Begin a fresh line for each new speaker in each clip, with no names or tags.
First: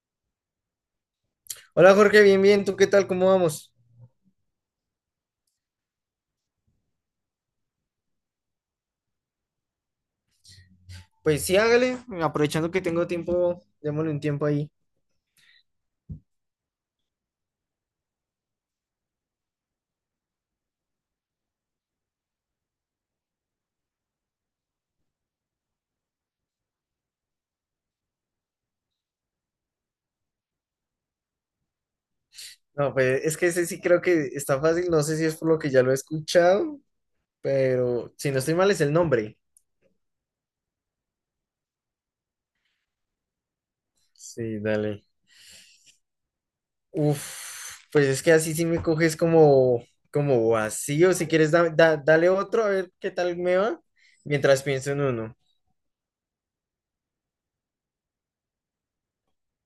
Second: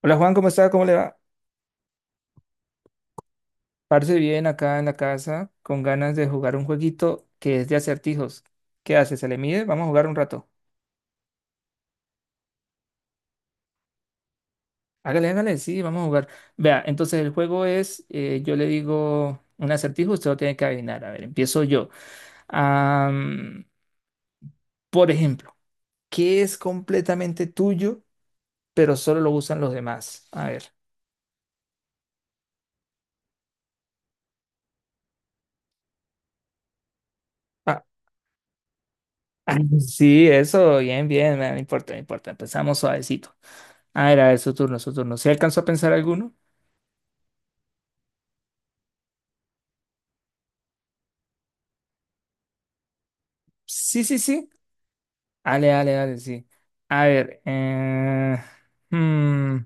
Hola Juan, ¿cómo está? ¿Cómo le va?
Hola Jorge, bien, bien, ¿tú qué tal? ¿Cómo vamos?
Parce bien acá en la casa, con ganas de jugar un jueguito que es de acertijos. ¿Qué hace? ¿Se le mide? Vamos a jugar un rato.
Pues sí, hágale, aprovechando que tengo tiempo, démosle un tiempo ahí.
Hágale, hágale, sí, vamos a jugar. Vea, entonces el juego es, yo le digo un acertijo, usted lo tiene que adivinar. A ver, empiezo yo. Am, por ejemplo, ¿qué es completamente tuyo, pero solo lo usan los demás? A ver.
No, pues es que ese sí creo que está fácil, no sé si es por lo que ya lo he escuchado,
Ah,
pero si no estoy mal es el nombre.
ah, sí, eso, bien, bien, no importa, no importa. Empezamos suavecito. A ver, su
Sí,
turno, su
dale.
turno. ¿Se alcanzó a pensar alguno?
Uf, pues es que así sí me coges como, como vacío, si quieres dale otro, a ver qué tal me va,
Sí, sí, sí.
mientras pienso en uno.
Ale, ale, ale, sí. A ver, hmm,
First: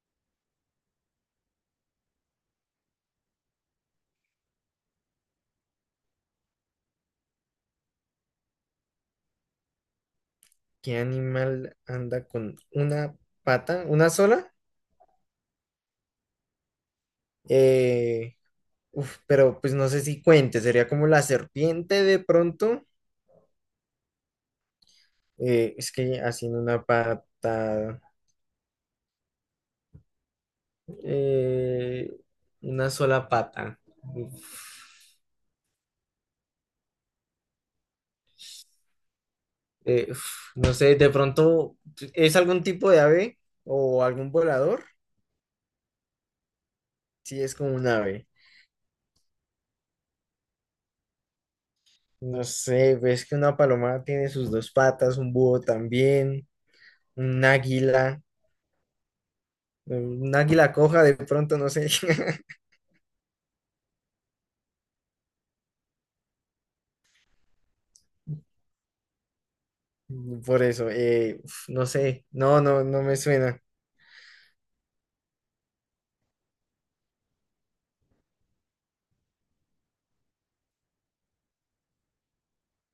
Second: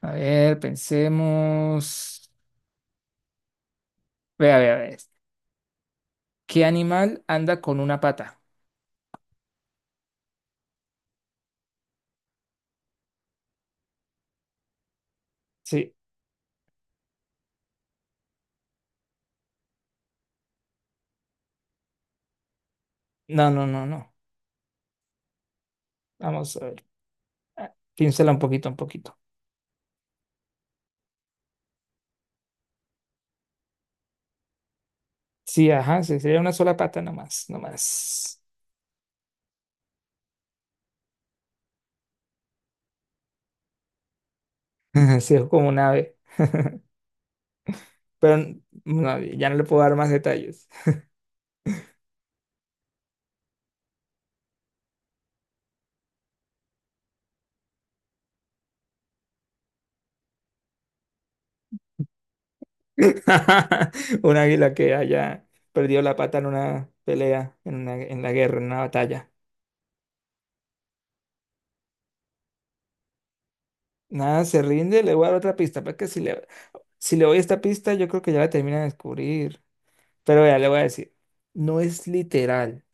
a ver, pensemos. Vea, vea, vea. ¿Qué animal anda con una pata?
¿Qué animal anda con una pata, una sola?
Sí.
Eh, Uf, pero pues no sé si cuente, sería como la serpiente de pronto.
No, no, no, no.
Es que
Vamos
haciendo
a ver.
una
Ah,
pata,
piénsela un poquito, un poquito.
eh, una sola pata. Uf,
Sí, ajá, sí, sería una sola pata nomás, nomás.
uf, no sé, de pronto, ¿es algún tipo de ave o algún volador?
Sí, es como un ave.
Sí, es como un ave.
Pero no, ya no le puedo dar más detalles.
No sé, ves que una paloma tiene sus dos patas, un búho también, un águila, un águila coja de pronto, no sé.
Un águila que haya perdido la pata en una pelea, en una, en la guerra, en una batalla.
Por eso, uf, no sé, no, no, no me suena.
Nada, se rinde, le voy a dar otra pista, porque si le, si le doy esta pista, yo creo que ya la termina de descubrir. Pero ya le voy a decir, no es literal,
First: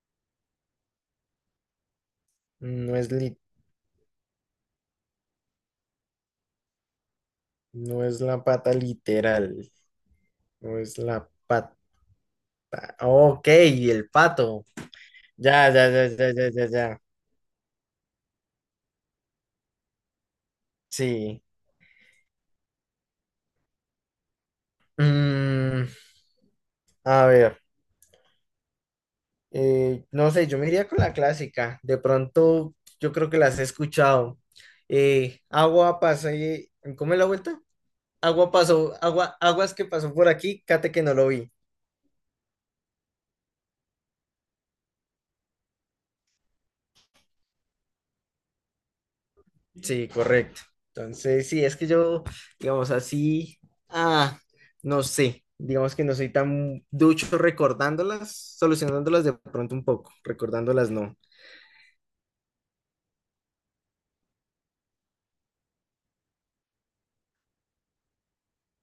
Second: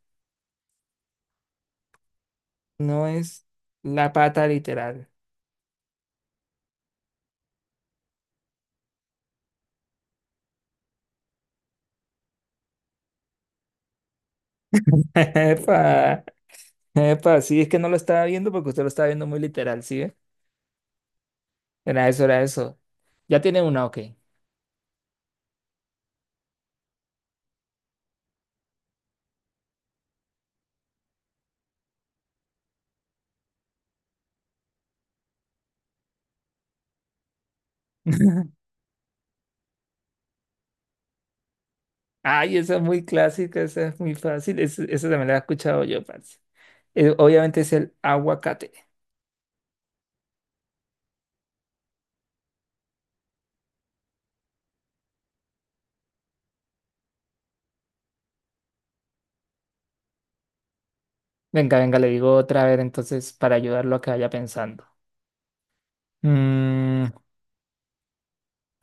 No
no
es li-
es la pata literal.
no es la pata literal, no es la pata. Ok, el pato. Ya, ya, ya,
Epa,
ya, ya, ya, ya.
epa, sí, es que no lo estaba viendo porque usted lo estaba viendo muy literal, ¿sí? ¿ve?
Sí.
Era eso, era eso. Ya tiene una, ok.
Mm, a ver, no sé, yo me iría con la clásica. De pronto, yo creo que las he escuchado. Agua pasa y... ¿Cómo es la vuelta? Agua pasó, agua, aguas que pasó por aquí, cate que no lo vi.
Ay, esa es muy clásica, esa es muy fácil, esa también la he escuchado yo, parce. Obviamente es el aguacate.
Sí, correcto. Entonces, sí, es que yo, digamos así, ah, no sé, digamos que no soy tan ducho recordándolas, solucionándolas de pronto un poco, recordándolas no.
Venga, venga, le digo otra vez entonces para ayudarlo a que vaya pensando. Mm,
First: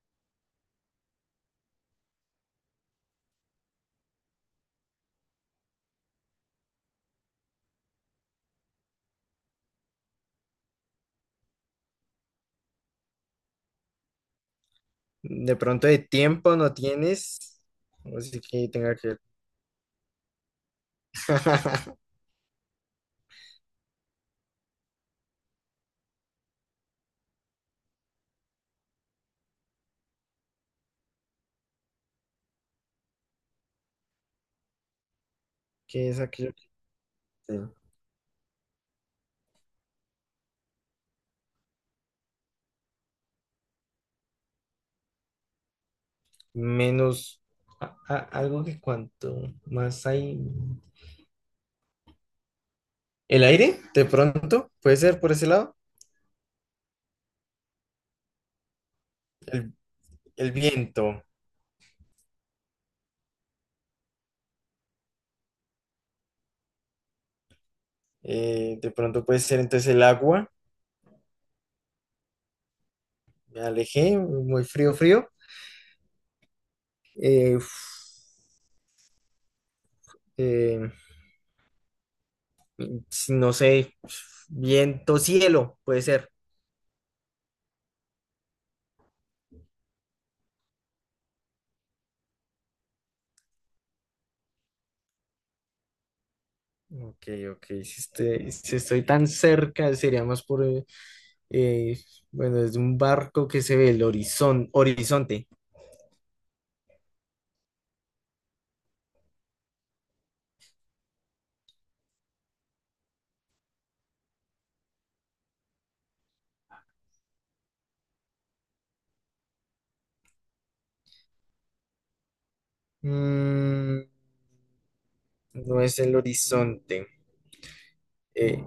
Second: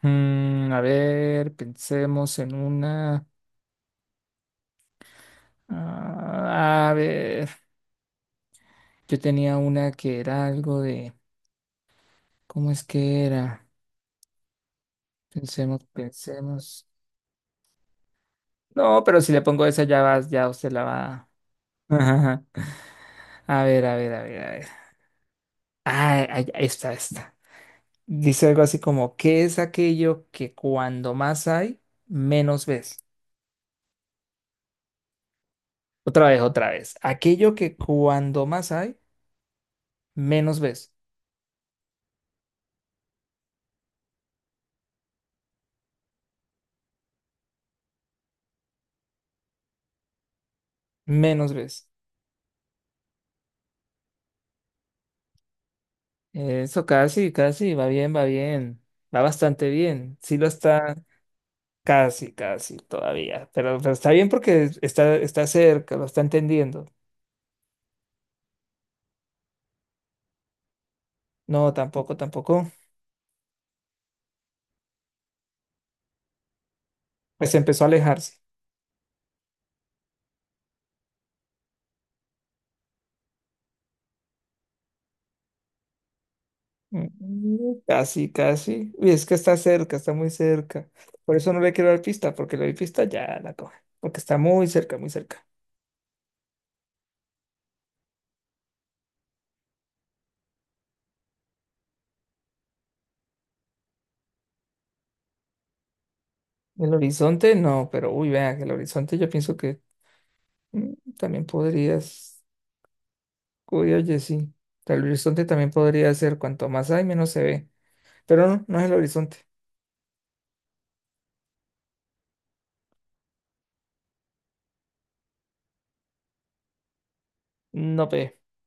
mm, a ver, pensemos en una. Ah, a ver, yo tenía una que era algo de. ¿Cómo es que era?
De
Pensemos,
pronto de tiempo no
pensemos.
tienes, así que tenga
No,
que
pero
ver.
si le pongo esa ya vas, ya usted la va. Ajá. A ver, a ver, a ver, a ver. Ah, ahí está, está. Dice algo así como, ¿qué es aquello que cuando más hay, menos ves?
¿Qué es
Otra vez,
aquello que
otra vez. Aquello
te-
que cuando más hay, menos ves,
menos algo que cuanto más hay?
menos ves.
¿El aire? De pronto, puede ser por ese lado.
Eso casi, casi, va bien, va bien, va bastante
El,
bien. Sí lo
el
está,
viento,
casi, casi todavía, pero está bien porque está, está cerca, lo está entendiendo.
de pronto puede ser entonces el agua.
No, tampoco, tampoco.
Me alejé, muy frío, frío.
Pues empezó a
Uf,
alejarse.
eh, si no sé, viento, cielo, puede ser.
Mm, casi, casi. Uy, es que está cerca, está muy cerca. Por eso no le quiero dar pista, porque le doy pista ya la coge, porque está muy cerca, muy cerca.
Ok, ok, si, si estoy tan cerca, sería más por, eh, bueno, es un barco que se ve el horizonte.
El horizonte no, pero uy, vean, el horizonte yo pienso que mm, también podrías. Uy, oye, sí. El horizonte también podría ser cuanto más hay, menos se ve. Pero no, no es el horizonte.
Mm, no es el horizonte,
No pe.
eh,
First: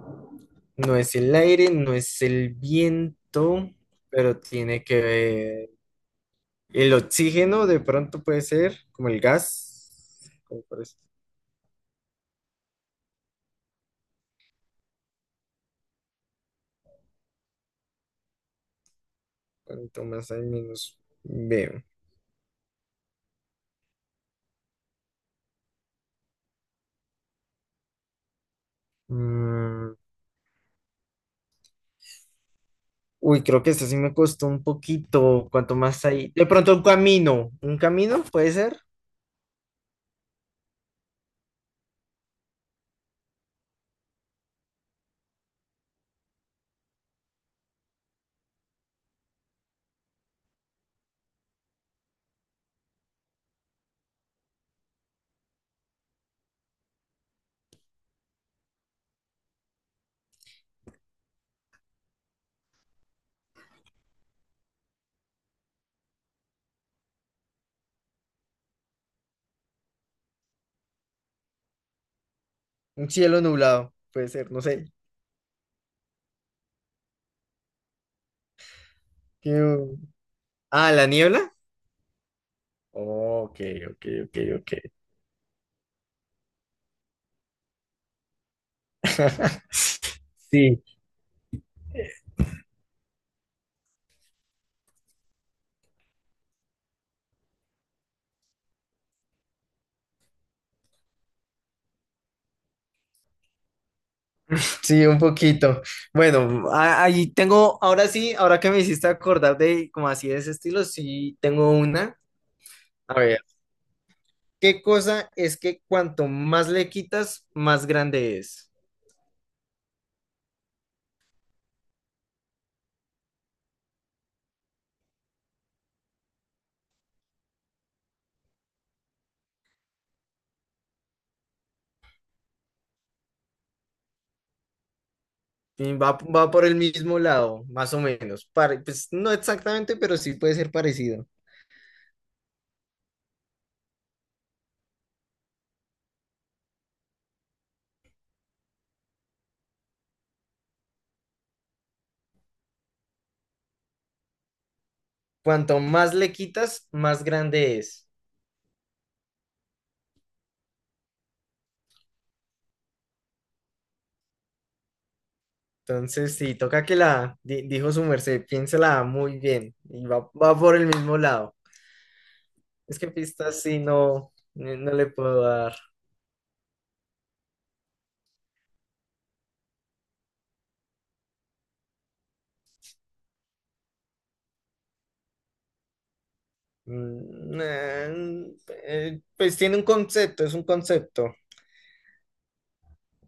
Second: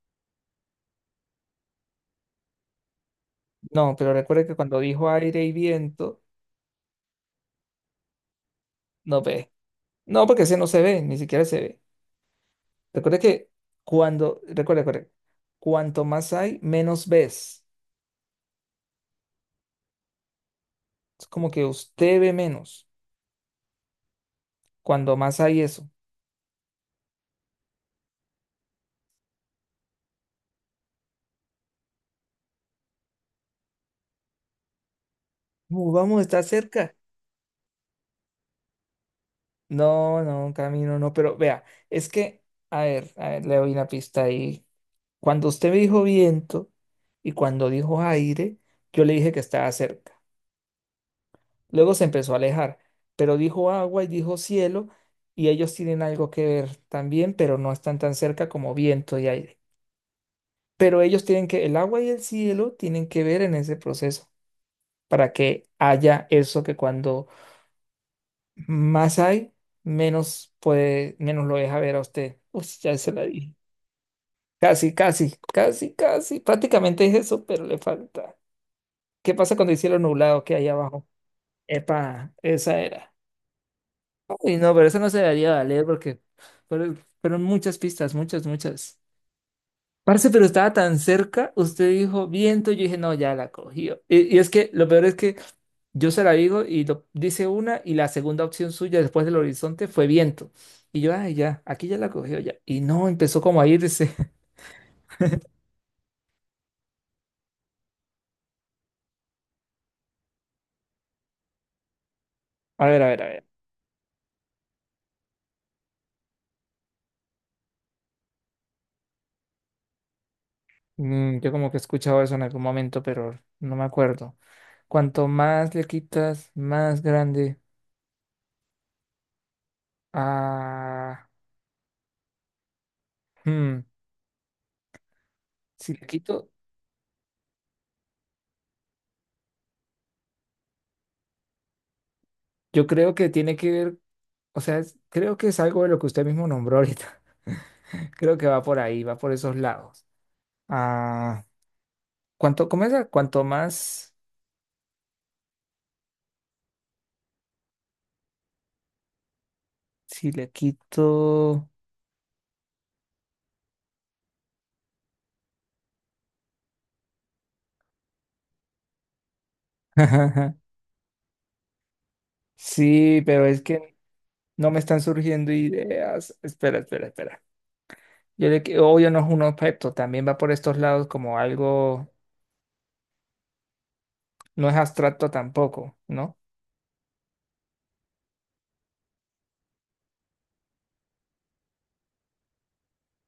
no es el aire, no es el viento,
No, pero
pero
recuerde que cuando
tiene que
dijo aire y
ver
viento,
el oxígeno, de pronto puede ser, como el
no pe. No,
gas,
porque ese
como
no se
por eso.
ve, ni siquiera se ve. Recuerde que cuando, recuerde, recuerde, cuanto más hay, menos ves.
Cuanto más hay, menos
Es como que
veo.
usted ve menos. Cuando más hay eso.
Mm, uy, creo que esta sí me costó un poquito. Cuanto más
Vamos,
hay.
está
De pronto un
cerca.
camino. ¿Un camino? ¿Puede ser?
No, no, camino, no, pero vea, es que, a ver, le doy una pista ahí. Cuando usted me dijo viento y cuando dijo aire, yo le dije que estaba cerca. Luego se empezó a alejar, pero dijo agua y dijo cielo y ellos tienen algo que ver también, pero no están tan cerca como viento y aire. Pero ellos tienen que, el agua y el cielo tienen que ver en ese proceso para que haya eso que cuando más hay, menos puede, menos lo deja ver a usted. Uy, ya
Un
se la
cielo
dije.
nublado. Puede ser, no sé.
Casi, casi, casi, casi. Prácticamente es eso, pero le falta. ¿Qué pasa cuando el
¿Qué-
cielo nublado que hay
Ah, la
abajo?
niebla.
Epa, esa era.
Ok, ok, ok,
Uy,
ok.
no, pero eso no se debería valer porque pero fueron muchas pistas, muchas, muchas. Parce, pero estaba
Sí,
tan cerca, usted dijo viento, yo dije, no, ya la cogió. Y es que lo peor es que yo se la digo y lo, dice una y la segunda opción suya después del horizonte fue viento. Y yo, ay, ya, aquí ya la cogió ya. Y no, empezó como a irse.
sí, un poquito. Bueno, ahí tengo, ahora sí, ahora que me hiciste acordar de como así de ese estilo, sí tengo una.
A ver, a
A
ver, a
ver,
ver.
¿qué cosa es que cuanto más le quitas, más grande es?
Mm, yo como que he escuchado eso en algún momento, pero no me acuerdo. Cuanto más le quitas, más grande. Ah, hmm, Si
Y
le
va,
quito,
va por el mismo lado, más o menos. Pues no exactamente, pero sí puede ser parecido.
yo creo que tiene que ver, o sea, creo que es algo de lo que usted mismo nombró ahorita. Creo que va por ahí, va por esos lados. Ah, ¿cuánto, cómo es? Cuanto más,
Cuanto más le quitas, más grande es.
si le quito.
Entonces, sí, toca que la, dijo su merced, piénsela muy bien. Y va, va por el mismo lado. Es que
Sí, pero es
pistas sí
que
no,
no me
no
están
le puedo
surgiendo
dar.
ideas. Espera, espera, espera. Yo obvio no es un objeto, también va por estos lados como algo, no es abstracto tampoco, ¿no?
Mm, pues tiene un concepto, es un concepto,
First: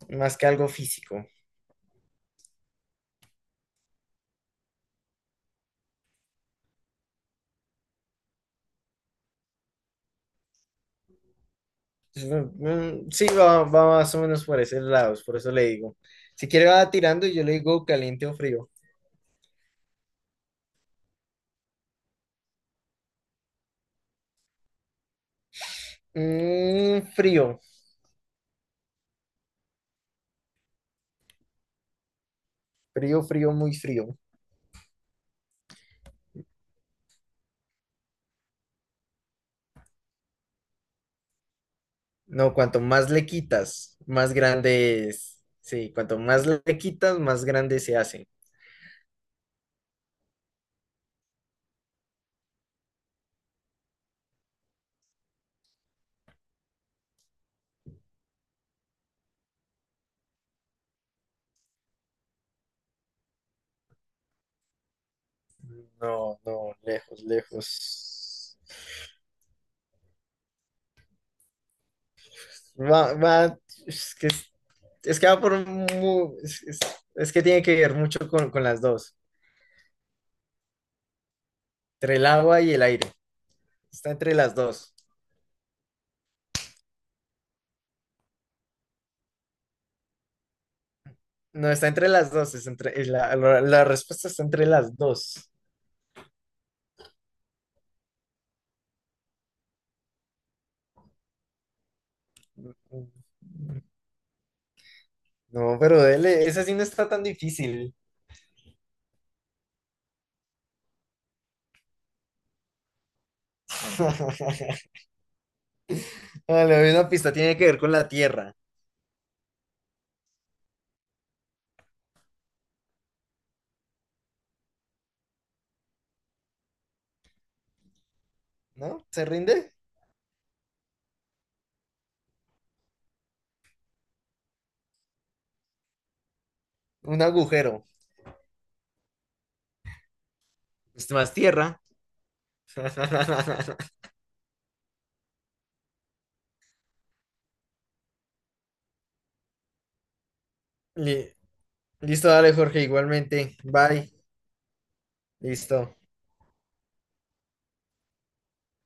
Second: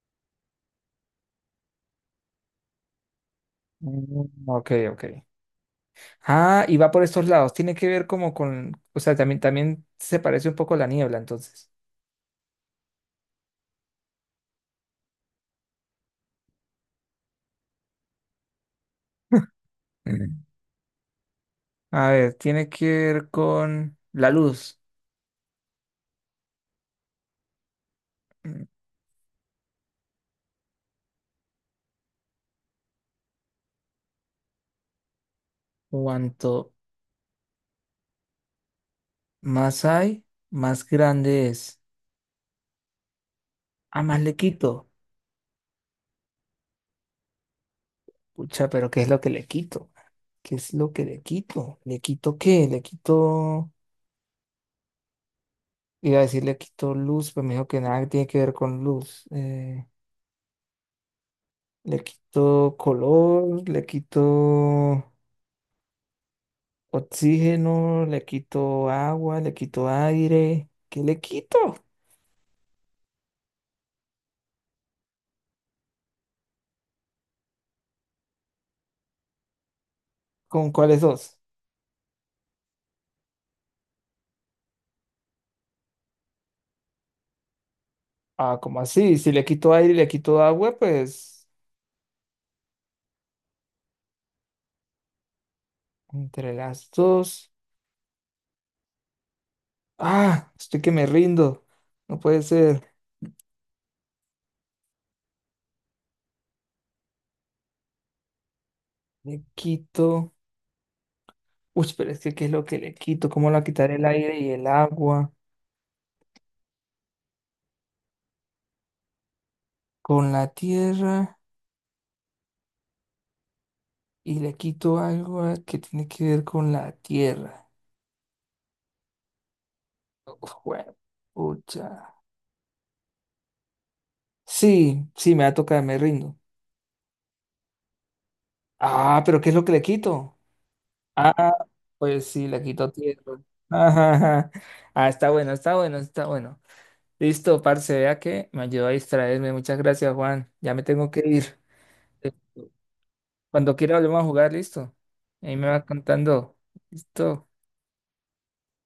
más que algo físico.
Mm, ok, ok. Ah, y va por estos lados. Tiene que ver como con, o sea, también, también se parece un poco a la niebla, entonces.
Mm, sí, va, va más o menos por esos lados, por eso le digo. Si quiere va tirando y yo le digo caliente o frío.
Mm. A ver, tiene que ver con la luz.
Mm, frío, frío, frío, muy frío.
Cuanto más hay, más grande es.
No, cuanto más le quitas,
Ah, más
más
le quito.
grande es. Sí, cuanto más le quitas, más grande se hace.
Pucha, pero ¿qué es lo que le quito? ¿Qué es lo que le quito? ¿Le quito qué? Le quito. Iba a decir le quito luz, pero me dijo que nada tiene que ver con luz. Le quito color, le quito
No, no, lejos,
oxígeno, le
lejos.
quito agua, le quito aire. ¿Qué le quito?
Va, va, es que, es que va por es, es que tiene que ver mucho con las dos,
¿Con cuáles dos?
entre el agua y el aire. Está entre las dos.
Ah, ¿cómo así? Si le quito aire y le quito agua, pues
No, está entre las dos, es entre, la, la respuesta está entre las dos.
entre las dos. Ah, estoy que me rindo. No puede ser.
No, pero dele, esa sí no está tan difícil.
Le quito. Uy, pero es que ¿qué es lo que le quito? ¿Cómo le quitaré el aire y el agua?
Vale, le doy una pista, tiene que ver con la tierra,
Con la tierra. Y le quito algo que tiene que ver con la tierra.
¿no? ¿Se rinde?
Uf, bueno, pucha. Sí, sí, me va a tocar, me rindo.
Un agujero.
Ah, pero ¿qué es lo que le quito?
Es más
Ah,
tierra.
pues sí, le quito tierra. Ajá, ajá. Ah, está bueno, está bueno, está bueno. Listo, parce, vea que me ayudó a distraerme. Muchas gracias, Juan. Ya me tengo que
Li-
ir.
Listo, dale, Jorge, igualmente.
Cuando quiera
Bye.
volvemos a jugar, listo. Ahí me va
Listo.
contando. Listo.